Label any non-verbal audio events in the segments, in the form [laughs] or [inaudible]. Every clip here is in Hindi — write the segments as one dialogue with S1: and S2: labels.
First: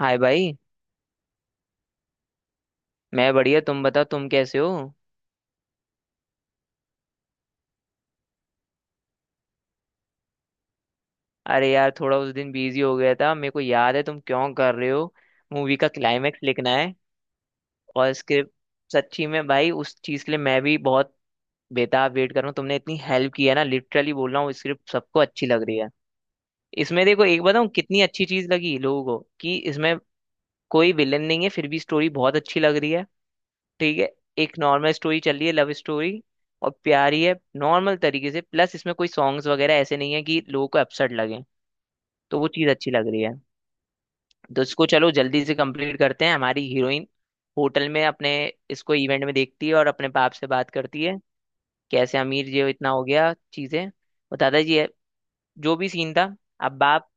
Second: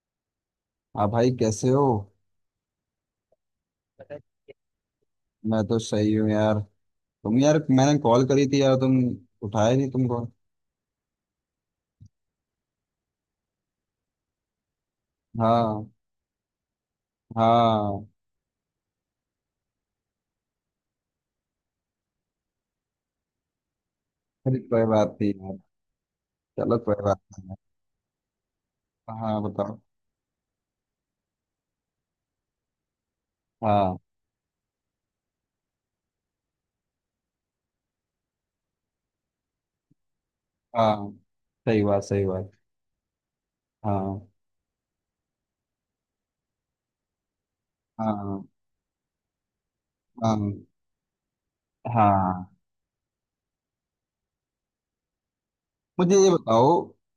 S1: हाय भाई।
S2: हाँ भाई, कैसे हो।
S1: मैं बढ़िया, तुम बताओ तुम कैसे हो।
S2: मैं तो सही हूँ यार। तुम यार, मैंने कॉल करी थी यार, तुम उठाए नहीं तुमको।
S1: अरे यार, थोड़ा उस दिन बिजी हो गया था, मेरे को याद है तुम क्यों कर रहे हो। मूवी का
S2: हाँ।
S1: क्लाइमेक्स लिखना है
S2: हाँ,
S1: और स्क्रिप्ट। सच्ची में भाई, उस चीज़ के लिए मैं भी बहुत बेताब वेट कर रहा हूँ, तुमने इतनी हेल्प की है ना, लिटरली बोल रहा हूँ,
S2: अरे कोई
S1: स्क्रिप्ट
S2: बात
S1: सबको
S2: नहीं
S1: अच्छी
S2: यार।
S1: लग रही है।
S2: चलो कोई
S1: इसमें
S2: बात
S1: देखो, एक
S2: नहीं।
S1: बताऊँ कितनी अच्छी चीज़ लगी लोगों
S2: यार
S1: को,
S2: हाँ
S1: कि
S2: बताओ।
S1: इसमें कोई विलन नहीं है फिर भी स्टोरी बहुत अच्छी लग रही है।
S2: हाँ।
S1: ठीक है। एक नॉर्मल स्टोरी चल रही है, लव स्टोरी, और प्यारी है नॉर्मल तरीके से। प्लस इसमें कोई सॉन्ग्स वगैरह ऐसे नहीं है कि लोगों को
S2: हाँ,
S1: अपसेट लगे।
S2: सही बात, सही
S1: तो वो
S2: बात।
S1: चीज़ अच्छी लग रही है।
S2: हाँ।
S1: तो इसको चलो जल्दी से कंप्लीट करते हैं। हमारी हीरोइन होटल में अपने
S2: हाँ।
S1: इसको इवेंट में देखती है और अपने बाप
S2: हाँ।
S1: से बात करती है, कैसे
S2: हाँ,
S1: अमीर जी हो, इतना हो गया चीज़ें, और दादाजी है जो भी सीन
S2: मुझे ये
S1: था।
S2: बताओ
S1: अब बाप,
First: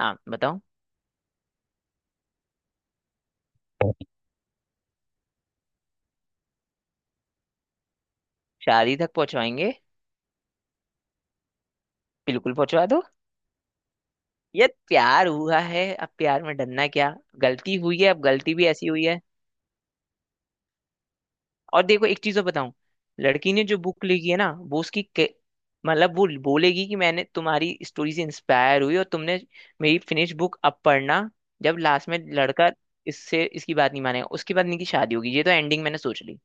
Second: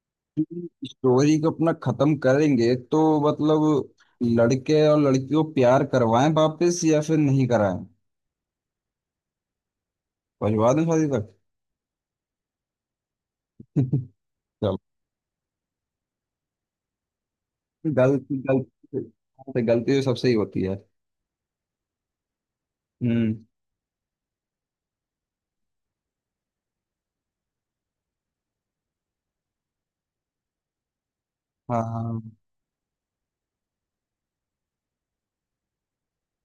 S1: हाँ बताओ।
S2: कि स्टोरी को अपना खत्म करेंगे तो, मतलब लड़के और लड़की को प्यार करवाएं वापस या फिर नहीं कराएं।
S1: शादी तक पहुंचवाएंगे,
S2: पहुंचवा दें शादी
S1: बिल्कुल पहुंचवा दो। ये
S2: तक।
S1: प्यार हुआ है, अब प्यार में डरना क्या। गलती हुई है, अब
S2: गलती,
S1: गलती भी ऐसी
S2: गलती
S1: हुई है।
S2: पे गलती तो सबसे ही होती है।
S1: और देखो, एक चीज और बताऊं।
S2: हम्म
S1: लड़की ने जो बुक लिखी है ना, वो उसकी मतलब वो बोलेगी कि मैंने तुम्हारी स्टोरी से इंस्पायर हुई, और तुमने मेरी फिनिश बुक अब पढ़ना जब
S2: हाँ।
S1: लास्ट में
S2: हाँ,
S1: लड़का इससे इसकी बात नहीं मानेगा, उसके बाद इनकी शादी होगी। ये तो एंडिंग मैंने सोच ली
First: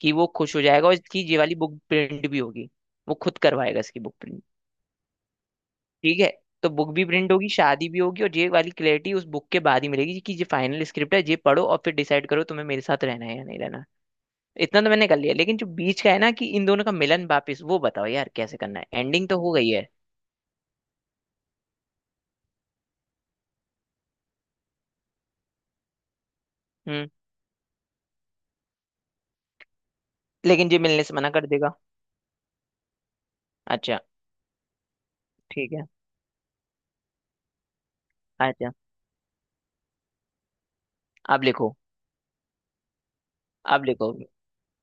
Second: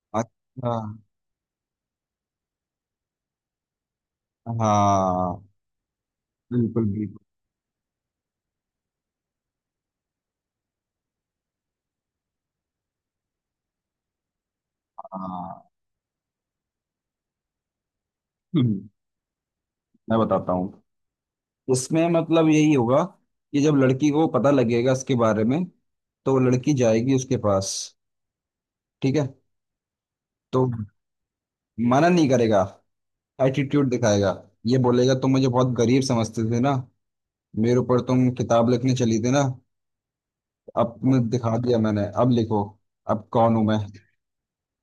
S1: कि वो खुश हो
S2: अच्छा।
S1: जाएगा और इसकी ये वाली बुक प्रिंट भी होगी। वो खुद करवाएगा इसकी बुक प्रिंट।
S2: हाँ,
S1: ठीक है। तो
S2: बिल्कुल
S1: बुक भी
S2: बिल्कुल।
S1: प्रिंट होगी, शादी भी होगी, और ये वाली क्लैरिटी उस बुक के बाद ही मिलेगी कि ये फाइनल स्क्रिप्ट है, ये पढ़ो और फिर डिसाइड करो तुम्हें मेरे साथ रहना है या नहीं रहना। इतना तो मैंने कर लिया, लेकिन
S2: हाँ।
S1: जो बीच का है ना, कि इन दोनों का मिलन वापिस, वो बताओ यार कैसे करना है।
S2: हम्म,
S1: एंडिंग तो हो गई है।
S2: मैं बताता हूँ। इसमें मतलब यही होगा कि जब लड़की को पता लगेगा इसके बारे में तो वो लड़की
S1: हम्म।
S2: जाएगी उसके पास। ठीक है। तो
S1: लेकिन ये मिलने से मना कर देगा।
S2: मना नहीं करेगा, एटीट्यूड
S1: अच्छा।
S2: दिखाएगा। ये बोलेगा तुम मुझे बहुत
S1: ठीक है।
S2: गरीब समझते थे ना। मेरे ऊपर तुम किताब
S1: अच्छा।
S2: लिखने चली थी ना। अब तुमने
S1: अब
S2: दिखा
S1: लिखो,
S2: दिया, मैंने अब लिखो। अब कौन हूं मैं।
S1: अब लिखो।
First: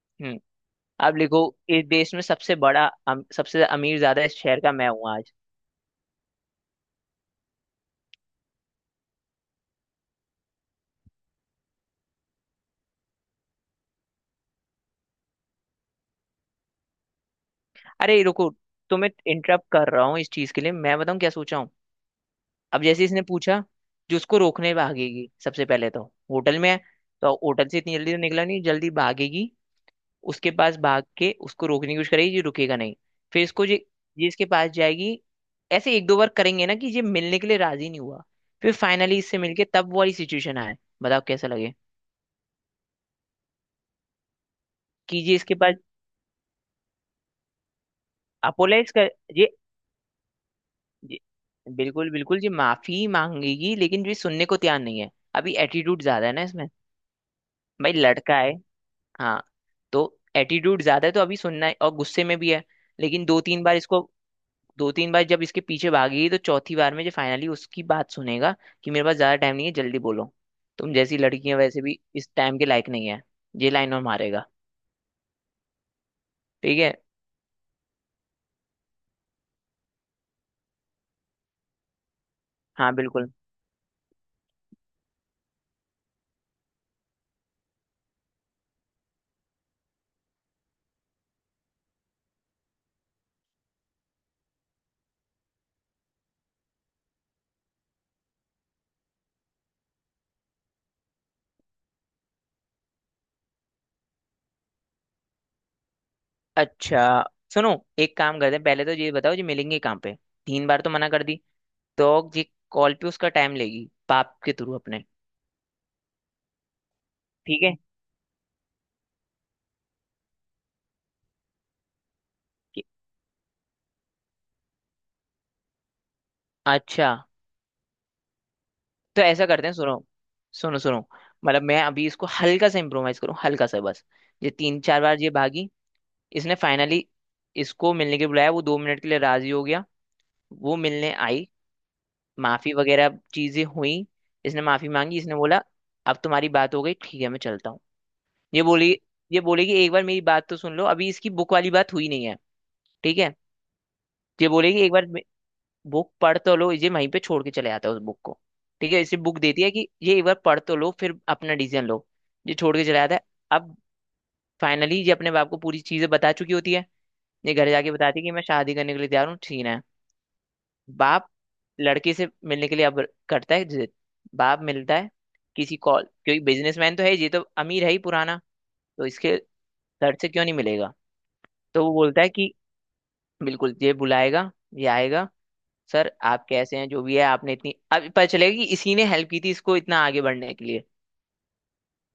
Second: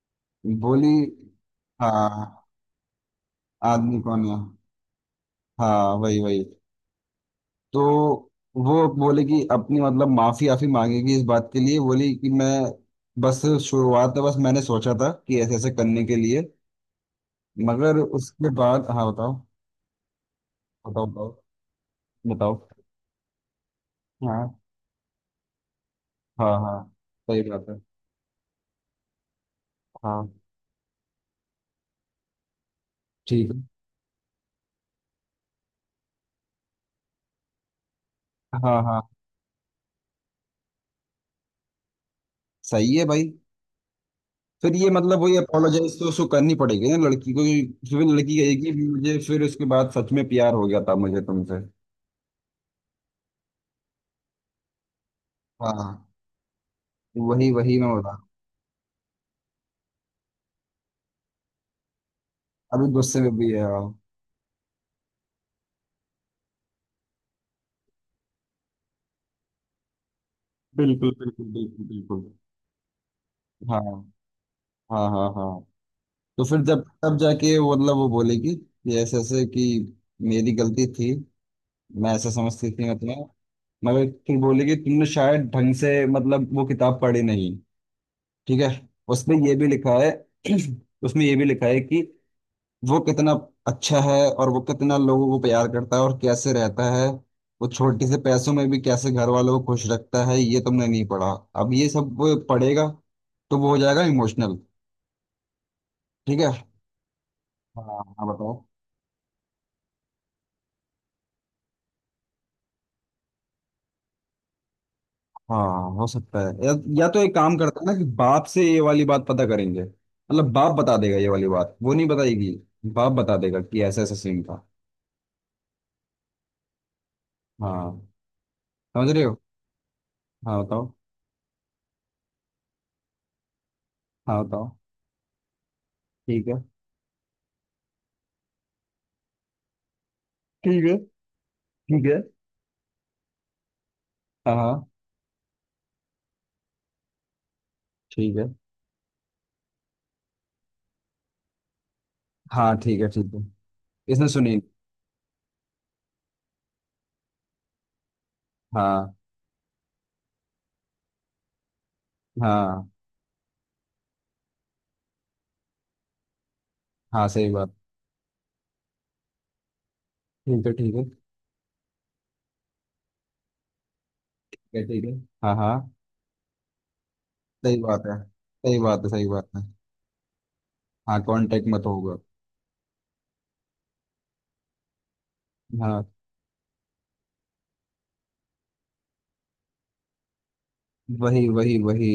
S1: हम्म।
S2: बोली।
S1: अब लिखो। इस देश में
S2: हाँ।
S1: सबसे बड़ा सबसे अमीर
S2: आदमी
S1: ज्यादा
S2: कौन है।
S1: इस शहर का मैं हूँ आज।
S2: हाँ, वही वही। तो वो बोले कि अपनी, मतलब माफी आफी मांगेगी इस बात के लिए। बोली कि मैं बस, शुरुआत में बस मैंने सोचा था कि ऐसे ऐसे करने के लिए, मगर
S1: अरे रुको,
S2: उसके बाद। हाँ
S1: तुम्हें
S2: बताओ।
S1: इंटरप्ट कर रहा हूँ इस चीज के लिए, मैं
S2: बताओ
S1: बताऊँ
S2: बताओ।
S1: क्या सोचा हूँ।
S2: बताओ।
S1: अब जैसे इसने पूछा, जो उसको
S2: हाँ
S1: रोकने भागेगी सबसे पहले तो,
S2: हाँ।
S1: होटल में है,
S2: हाँ,
S1: तो
S2: सही बात
S1: होटल
S2: है।
S1: से इतनी जल्दी तो निकला नहीं, जल्दी भागेगी
S2: हाँ,
S1: उसके पास, भाग के उसको रोकने की कोशिश करेगी, ये रुकेगा नहीं। फिर
S2: ठीक है।
S1: इसको ये इसके पास जाएगी। ऐसे एक दो बार करेंगे ना, कि ये मिलने के लिए राजी नहीं हुआ, फिर
S2: हाँ हाँ।
S1: फाइनली इससे मिलके तब वो वाली सिचुएशन आए। बताओ कैसा लगे।
S2: सही है भाई। फिर ये,
S1: कि
S2: मतलब
S1: ये
S2: वही
S1: इसके पास
S2: अपोलोजाइज तो उसको करनी पड़ेगी ना लड़की को, क्योंकि फिर लड़की कहेगी
S1: अपोलाइज कर,
S2: मुझे, फिर
S1: ये,
S2: उसके बाद सच में प्यार हो गया था
S1: ये
S2: मुझे तुमसे।
S1: बिल्कुल बिल्कुल ये माफी मांगेगी, लेकिन ये सुनने को तैयार नहीं है, अभी एटीट्यूड
S2: हाँ,
S1: ज्यादा है ना इसमें।
S2: वही वही
S1: भाई
S2: मैं बता।
S1: लड़का है। हाँ। तो एटीट्यूड ज्यादा है, तो अभी सुनना है और गुस्से में भी है।
S2: अभी गुस्से
S1: लेकिन
S2: में
S1: दो
S2: भी है
S1: तीन बार
S2: हाँ।
S1: इसको, दो तीन बार जब इसके पीछे भागी, तो चौथी बार में जो फाइनली उसकी बात सुनेगा कि मेरे पास ज्यादा टाइम नहीं है, जल्दी बोलो। तुम
S2: बिल्कुल
S1: जैसी
S2: बिल्कुल
S1: लड़कियां वैसे
S2: बिल्कुल
S1: भी
S2: बिल्कुल।
S1: इस टाइम के लायक नहीं है, ये लाइन और
S2: हाँ
S1: मारेगा।
S2: हाँ हाँ। हाँ, तो फिर
S1: ठीक
S2: जब
S1: है।
S2: तब जाके वो, मतलब वो बोलेगी कि ऐसे ऐसे कि मेरी गलती थी। मैं ऐसा समझती थी,
S1: हाँ बिल्कुल।
S2: मतलब। मगर फिर बोलेगी तुमने शायद ढंग से, मतलब वो किताब पढ़ी नहीं। ठीक है। उसमें ये भी लिखा है। [clears throat] उसमें ये भी लिखा है कि वो कितना अच्छा है, और वो कितना लोगों को प्यार करता है और कैसे रहता है। वो छोटे से पैसों में भी कैसे घर वालों को खुश रखता है, ये तुमने नहीं पढ़ा। अब ये सब वो पढ़ेगा तो वो हो जाएगा इमोशनल। ठीक है।
S1: अच्छा सुनो,
S2: हाँ
S1: एक
S2: हाँ
S1: काम करते
S2: बताओ।
S1: हैं, पहले तो ये बताओ जो मिलेंगे कहाँ पे। तीन बार तो मना कर दी, तो ये कॉल पे उसका टाइम लेगी बाप के थ्रू अपने।
S2: हाँ हो सकता है, या तो एक काम
S1: ठीक है
S2: करता है ना कि बाप से ये वाली बात पता करेंगे, मतलब बाप बता देगा ये वाली बात, वो नहीं बताएगी।
S1: कि-
S2: बाप बता देगा कि ऐसा ऐसा सीन था।
S1: अच्छा।
S2: हाँ, समझ रहे
S1: तो
S2: हो।
S1: ऐसा करते हैं, सुनो
S2: हाँ
S1: सुनो
S2: बताओ।
S1: सुनो, मतलब मैं अभी इसको हल्का सा इम्प्रोवाइज करूँ, हल्का सा बस।
S2: हाँ
S1: ये
S2: बताओ।
S1: तीन चार बार ये भागी,
S2: ठीक
S1: इसने
S2: है,
S1: फाइनली इसको मिलने के लिए बुलाया, वो 2 मिनट के लिए राजी हो गया, वो
S2: ठीक है,
S1: मिलने आई,
S2: ठीक है।
S1: माफी वगैरह चीजें हुई,
S2: हाँ
S1: इसने
S2: हाँ,
S1: माफी मांगी, इसने बोला अब तुम्हारी बात हो गई ठीक है मैं चलता हूँ।
S2: ठीक है।
S1: ये बोली, ये बोलेगी एक बार मेरी बात तो सुन लो, अभी इसकी बुक वाली बात हुई नहीं है।
S2: हाँ, ठीक है
S1: ठीक
S2: ठीक
S1: है।
S2: है। इसने
S1: ये
S2: सुनील।
S1: बोलेगी एक बार बुक पढ़ तो लो, ये वहीं पे छोड़ के चले जाता है उस बुक को। ठीक है,
S2: हाँ।
S1: इसे बुक देती है कि ये एक बार पढ़ तो लो फिर अपना डिसीजन लो। ये छोड़ के
S2: हाँ
S1: चला जाता है। अब फाइनली ये अपने बाप को पूरी चीजें बता चुकी होती है,
S2: हाँ, सही
S1: ये घर
S2: बात।
S1: जाके बताती है कि मैं शादी करने के लिए तैयार हूँ, ठीक है।
S2: ठीक है, ठीक है, ठीक
S1: बाप लड़की से मिलने के लिए अब करता है जिद, बाप
S2: है,
S1: मिलता
S2: ठीक
S1: है
S2: है। हाँ हाँ,
S1: किसी कॉल, क्योंकि बिजनेसमैन तो है ये, तो
S2: सही
S1: अमीर है ही
S2: बात है,
S1: पुराना,
S2: सही बात
S1: तो
S2: है, सही
S1: इसके
S2: बात है।
S1: सर से क्यों नहीं मिलेगा।
S2: हाँ, कांटेक्ट
S1: तो
S2: मत
S1: वो
S2: होगा।
S1: बोलता है कि बिल्कुल ये बुलाएगा, ये आएगा,
S2: हाँ,
S1: सर आप कैसे हैं, जो भी है आपने इतनी, अब पता चलेगा कि इसी ने हेल्प की थी इसको इतना आगे बढ़ने के लिए,
S2: वही वही वही।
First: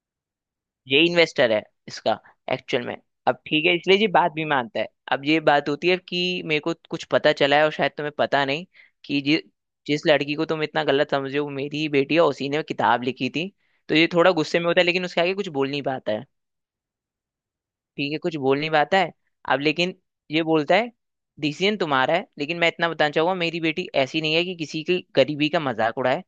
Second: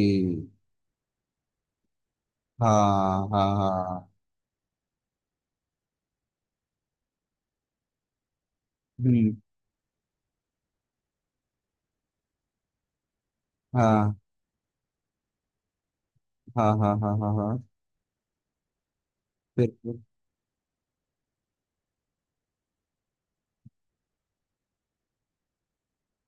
S1: ये इन्वेस्टर है इसका एक्चुअल में।
S2: हाँ
S1: अब
S2: हाँ
S1: ठीक है, इसलिए ये
S2: हाँ।
S1: बात भी मानता है। अब ये बात होती है कि मेरे को कुछ पता चला है और शायद तुम्हें पता नहीं, कि
S2: हम्म
S1: जिस लड़की को तुम इतना गलत समझे हो वो मेरी ही बेटी है, और उसी ने किताब लिखी थी। तो ये
S2: हाँ।
S1: थोड़ा गुस्से में होता है, लेकिन उसके आगे कुछ बोल नहीं पाता है।
S2: हाँ हाँ हाँ हाँ हाँ।
S1: ठीक है, कुछ बोल नहीं पाता है। अब लेकिन
S2: बिल्कुल
S1: ये बोलता है, डिसीजन तुम्हारा है, लेकिन मैं इतना बताना चाहूंगा, मेरी बेटी ऐसी नहीं है कि किसी की गरीबी का मजाक उड़ाए,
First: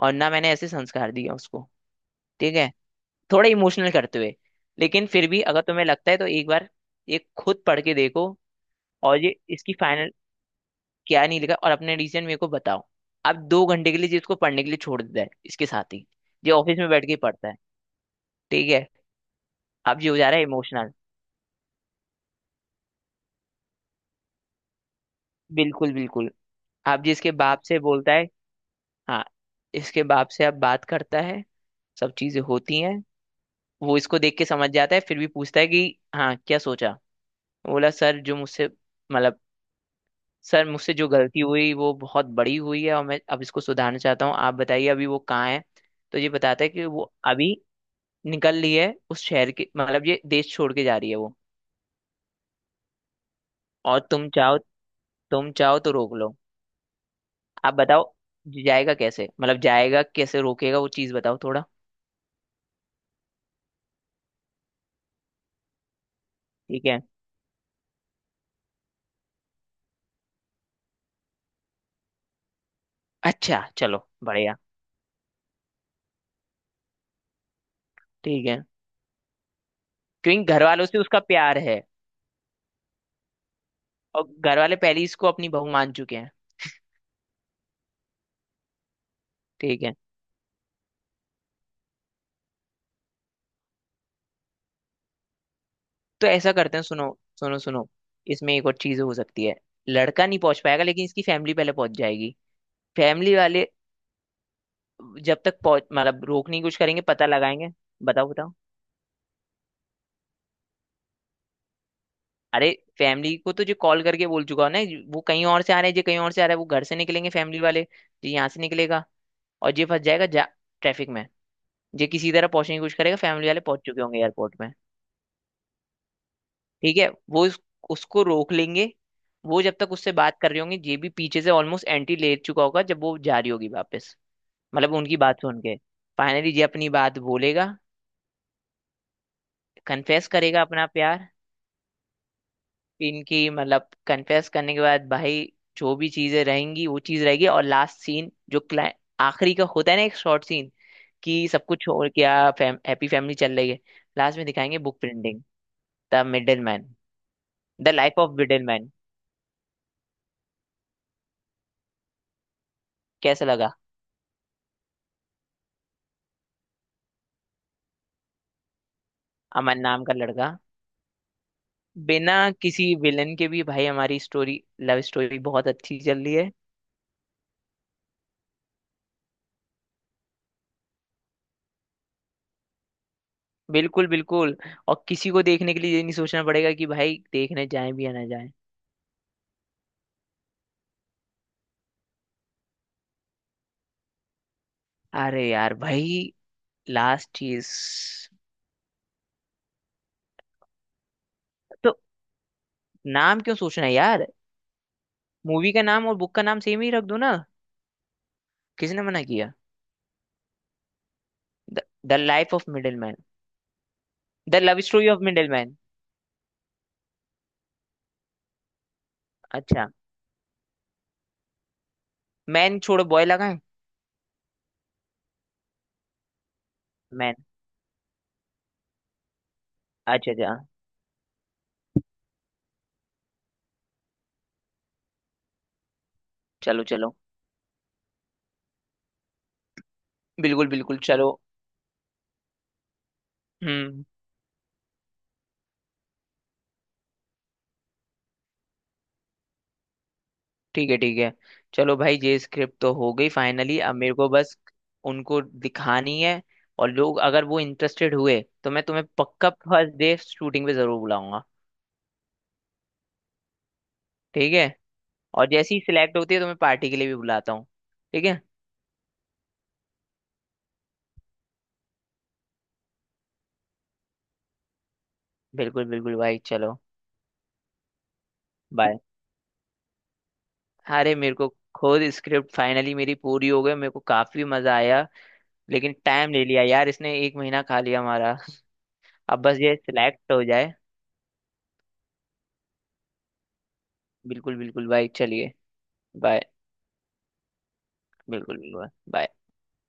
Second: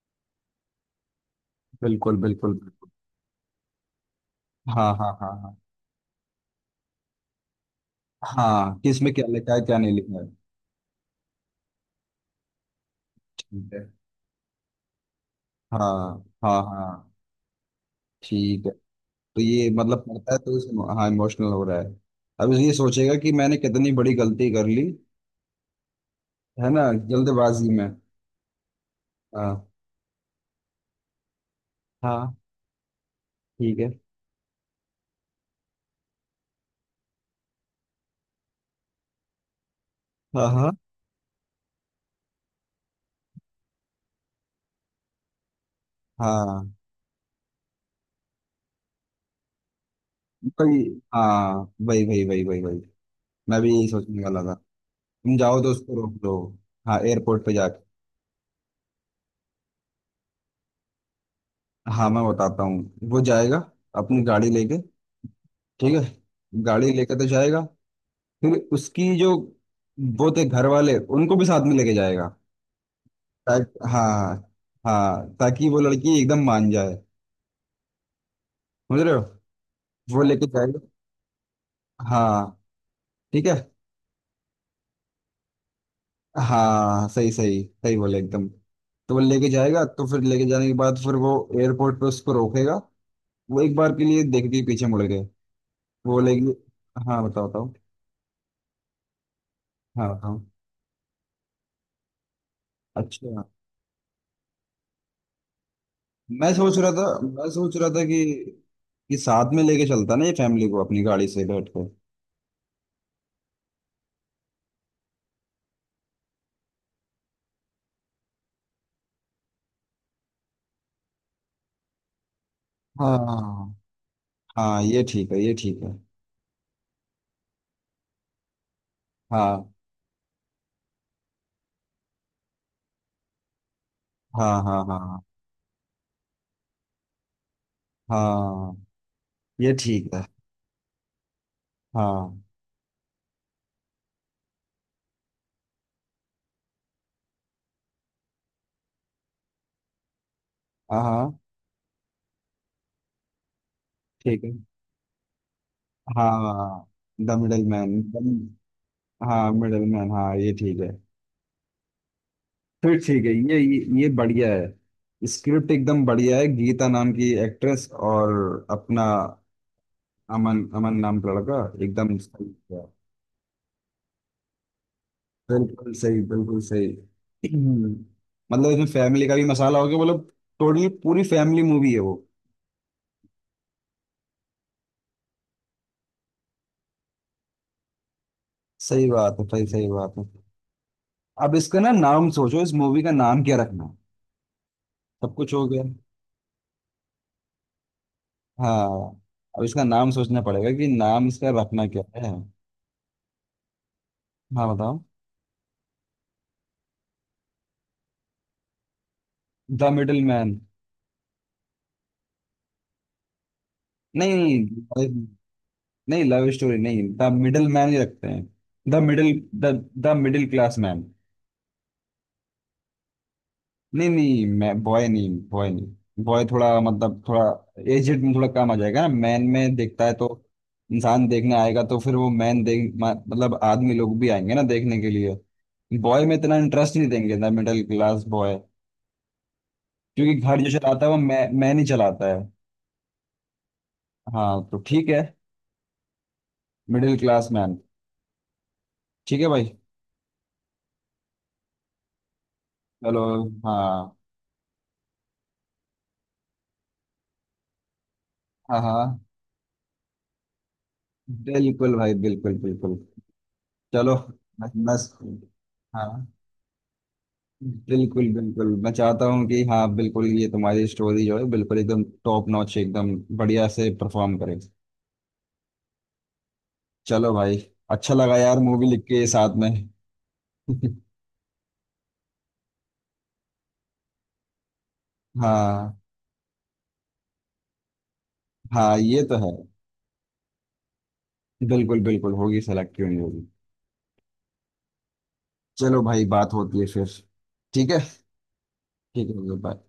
S1: और ना मैंने ऐसे संस्कार दिया उसको।
S2: बिल्कुल बिल्कुल
S1: ठीक है,
S2: बिल्कुल।
S1: थोड़ा इमोशनल करते हुए,
S2: हाँ
S1: लेकिन
S2: हाँ
S1: फिर
S2: हाँ
S1: भी
S2: हाँ।
S1: अगर तुम्हें लगता है तो एक बार ये खुद पढ़ के देखो।
S2: हाँ, किस में
S1: और
S2: क्या
S1: ये
S2: लिखा है
S1: इसकी
S2: क्या नहीं
S1: फाइनल,
S2: लिखा है।
S1: क्या नहीं लिखा और अपने रीजन मेरे को बताओ। आप दो
S2: ठीक है।
S1: घंटे के लिए जिसको पढ़ने के लिए छोड़ देता है इसके
S2: हाँ
S1: साथ ही, ये
S2: हाँ
S1: ऑफिस में बैठ
S2: हाँ।
S1: के ही पढ़ता है।
S2: ठीक
S1: ठीक
S2: है।
S1: है।
S2: तो ये मतलब
S1: अब ये हो जा
S2: पढ़ता है
S1: रहा है
S2: तो इस।
S1: इमोशनल।
S2: हाँ इमोशनल हो रहा है। अब ये सोचेगा कि मैंने कितनी बड़ी गलती कर ली,
S1: बिल्कुल बिल्कुल।
S2: है ना।
S1: आप जिसके बाप
S2: जल्दबाजी
S1: से
S2: में।
S1: बोलता है, हाँ,
S2: हाँ।
S1: इसके बाप से आप बात करता है, सब
S2: हाँ,
S1: चीजें होती हैं।
S2: ठीक है।
S1: वो इसको देख के समझ जाता है, फिर भी पूछता है कि हाँ क्या सोचा। बोला सर, जो मुझसे, मतलब
S2: हाँ
S1: सर
S2: हाँ
S1: मुझसे जो गलती हुई वो बहुत बड़ी हुई है, और मैं अब इसको सुधारना चाहता हूँ, आप बताइए अभी वो कहाँ है। तो ये बताता
S2: हाँ।
S1: है कि वो अभी निकल रही है, उस शहर के मतलब ये देश छोड़
S2: कोई।
S1: के जा रही है वो,
S2: हाँ, वही वही वही वही वही। मैं भी यही
S1: और
S2: सोचने
S1: तुम
S2: वाला था।
S1: चाहो,
S2: तुम
S1: तुम
S2: जाओ तो
S1: चाहो तो
S2: उसको रोक
S1: रोक
S2: दो।
S1: लो।
S2: हाँ एयरपोर्ट पे
S1: आप
S2: जाके।
S1: बताओ जाएगा कैसे, मतलब जाएगा कैसे, रोकेगा वो चीज़ बताओ थोड़ा।
S2: हाँ मैं बताता हूँ, वो जाएगा अपनी गाड़ी लेके। ठीक है,
S1: ठीक
S2: गाड़ी
S1: है,
S2: लेके तो जाएगा। फिर उसकी जो वो थे घर वाले, उनको भी साथ में लेके जाएगा,
S1: अच्छा
S2: ताकि
S1: चलो
S2: हाँ।
S1: बढ़िया,
S2: हाँ, ताकि वो लड़की एकदम मान जाए।
S1: ठीक है,
S2: समझ रहे हो, वो
S1: क्योंकि
S2: लेके
S1: घर
S2: जाएगा।
S1: वालों से उसका प्यार है,
S2: हाँ। ठीक है।
S1: और घर वाले पहले ही इसको अपनी बहू मान चुके हैं।
S2: हाँ, सही सही सही बोले एकदम। तो वो लेके
S1: ठीक
S2: जाएगा,
S1: है।
S2: तो फिर लेके जाने के बाद फिर वो एयरपोर्ट पे उसको रोकेगा। वो एक बार के लिए देख के पीछे मुड़ गए, वो
S1: तो ऐसा करते हैं,
S2: लेके।
S1: सुनो
S2: हाँ बताओ
S1: सुनो
S2: बताओ।
S1: सुनो, इसमें एक और चीज हो सकती है,
S2: हाँ
S1: लड़का
S2: बताओ।
S1: नहीं पहुंच पाएगा, लेकिन इसकी फैमिली पहले पहुंच जाएगी।
S2: अच्छा,
S1: फैमिली वाले जब तक पहुंच, मतलब
S2: मैं
S1: रोकने की
S2: सोच
S1: कोशिश
S2: रहा
S1: करेंगे,
S2: था,
S1: पता
S2: मैं
S1: लगाएंगे।
S2: सोच रहा था
S1: बताओ बताओ।
S2: कि साथ में लेके चलता ना ये फैमिली को, अपनी गाड़ी से बैठ कर।
S1: अरे, फैमिली को तो जो कॉल करके बोल चुका हो ना, वो कहीं और से आ रहा है, जो कहीं और से आ रहा है, वो घर से निकलेंगे फैमिली वाले, जो यहाँ से निकलेगा और ये फंस जाएगा जा ट्रैफिक में, जो किसी तरह पहुंचने की कोशिश करेगा, फैमिली वाले
S2: हाँ
S1: पहुंच चुके होंगे एयरपोर्ट में।
S2: हाँ, ये ठीक है, ये ठीक है।
S1: ठीक है, वो उसको रोक लेंगे। वो
S2: हाँ
S1: जब तक उससे बात कर रही होंगी, ये भी पीछे से ऑलमोस्ट एंटी ले चुका होगा, जब वो जा रही होगी वापस,
S2: हाँ हाँ।
S1: मतलब उनकी
S2: हाँ
S1: बात सुन के फाइनली ये अपनी बात बोलेगा,
S2: हाँ, ये ठीक है।
S1: कन्फेस करेगा अपना प्यार।
S2: हाँ
S1: इनकी मतलब कन्फेस करने के बाद भाई जो भी चीजें रहेंगी वो चीज रहेगी, और लास्ट सीन जो क्लाइ आखिरी का होता है ना, एक शॉर्ट सीन,
S2: हाँ हाँ,
S1: कि सब कुछ, और क्या हैप्पी फैमिली चल रही है, लास्ट
S2: ठीक
S1: में
S2: है।
S1: दिखाएंगे बुक प्रिंटिंग। द मिडिल
S2: हाँ।
S1: Man.
S2: The middle
S1: the life of
S2: man.
S1: Middle man.
S2: हाँ, मिडलमैन, हाँ, ये ठीक है। फिर ठीक है,
S1: कैसा लगा।
S2: ये बढ़िया है। स्क्रिप्ट एकदम बढ़िया है। गीता नाम की एक्ट्रेस और अपना
S1: अमन नाम का लड़का।
S2: अमन, अमन नाम का लड़का। एकदम
S1: बिना
S2: सही किया।
S1: किसी विलन के भी भाई हमारी स्टोरी, लव स्टोरी, बहुत
S2: बिल्कुल
S1: अच्छी
S2: सही,
S1: चल रही है।
S2: बिल्कुल सही। मतलब इसमें फैमिली का भी मसाला हो गया। मतलब टोटली पूरी फैमिली मूवी है वो।
S1: बिल्कुल बिल्कुल। और किसी को देखने के लिए ये नहीं सोचना पड़ेगा कि भाई देखने जाए भी या ना जाए।
S2: सही बात है, सही सही बात है। अब इसका ना नाम सोचो, इस मूवी का नाम क्या रखना है? सब
S1: अरे
S2: कुछ हो
S1: यार
S2: गया।
S1: भाई, लास्ट चीज
S2: हाँ, अब इसका नाम सोचना पड़ेगा कि नाम इसका रखना
S1: तो,
S2: क्या है।
S1: नाम क्यों सोचना है यार,
S2: हाँ बताओ।
S1: मूवी का नाम और बुक का नाम सेम ही रख दो ना, किसने मना किया।
S2: The middle man.
S1: The life of middle man.
S2: नहीं।
S1: द लव स्टोरी ऑफ
S2: नहीं,
S1: मिडिल मैन।
S2: नहीं लव स्टोरी नहीं, द मिडिल मैन ही रखते हैं। The middle. द,
S1: अच्छा।
S2: The middle class man.
S1: Man छोड़ो, बॉय लगाएं।
S2: नहीं नहीं मैं बॉय नहीं, बॉय नहीं, बॉय थोड़ा, मतलब
S1: मैन।
S2: थोड़ा एजेड में थोड़ा कम आ जाएगा ना। मैन में देखता है तो
S1: अच्छा अच्छा।
S2: इंसान देखने आएगा, तो फिर वो मैन देख मतलब आदमी लोग भी आएंगे ना देखने के लिए। बॉय में इतना
S1: चलो
S2: इंटरेस्ट नहीं
S1: चलो।
S2: देंगे, द मिडिल क्लास बॉय। क्योंकि घर
S1: बिल्कुल
S2: जो
S1: बिल्कुल
S2: चलाता है, वो
S1: चलो।
S2: मैं मैन ही चलाता है।
S1: हम्म।
S2: हाँ, तो ठीक है, मिडिल क्लास मैन। ठीक है भाई।
S1: ठीक है, ठीक है। चलो भाई, ये स्क्रिप्ट तो हो
S2: चलो।
S1: गई फाइनली, अब मेरे
S2: हाँ।
S1: को बस उनको दिखानी है, और लोग अगर वो इंटरेस्टेड हुए तो
S2: हाँ
S1: मैं तुम्हें
S2: हाँ,
S1: पक्का फर्स्ट डे शूटिंग पे जरूर बुलाऊंगा।
S2: बिल्कुल भाई, बिल्कुल बिल्कुल। चलो।
S1: ठीक है।
S2: बस बस।
S1: और जैसी सिलेक्ट
S2: हाँ,
S1: होती है तो मैं पार्टी के लिए भी बुलाता हूँ।
S2: बिल्कुल
S1: ठीक है,
S2: बिल्कुल, मैं चाहता हूँ कि, हाँ बिल्कुल, ये तुम्हारी स्टोरी जो है बिल्कुल एकदम टॉप नॉच एकदम बढ़िया से परफॉर्म करे।
S1: बिल्कुल बिल्कुल भाई चलो।
S2: चलो भाई। अच्छा लगा यार मूवी
S1: बाय।
S2: लिख के साथ में। [laughs]
S1: अरे, मेरे को खुद स्क्रिप्ट फाइनली मेरी पूरी हो गई, मेरे को काफी मजा आया, लेकिन
S2: हाँ।
S1: टाइम ले लिया यार, इसने एक महीना खा लिया हमारा।
S2: हाँ, ये तो
S1: अब
S2: है।
S1: बस ये सिलेक्ट हो जाए।
S2: बिल्कुल बिल्कुल होगी सेलेक्ट, क्यों नहीं होगी।
S1: बिल्कुल बिल्कुल भाई चलिए।
S2: चलो भाई,
S1: बाय।
S2: बात होती है फिर। ठीक है।
S1: बिल्कुल बिल्कुल।
S2: ठीक
S1: bye।
S2: है, बाय।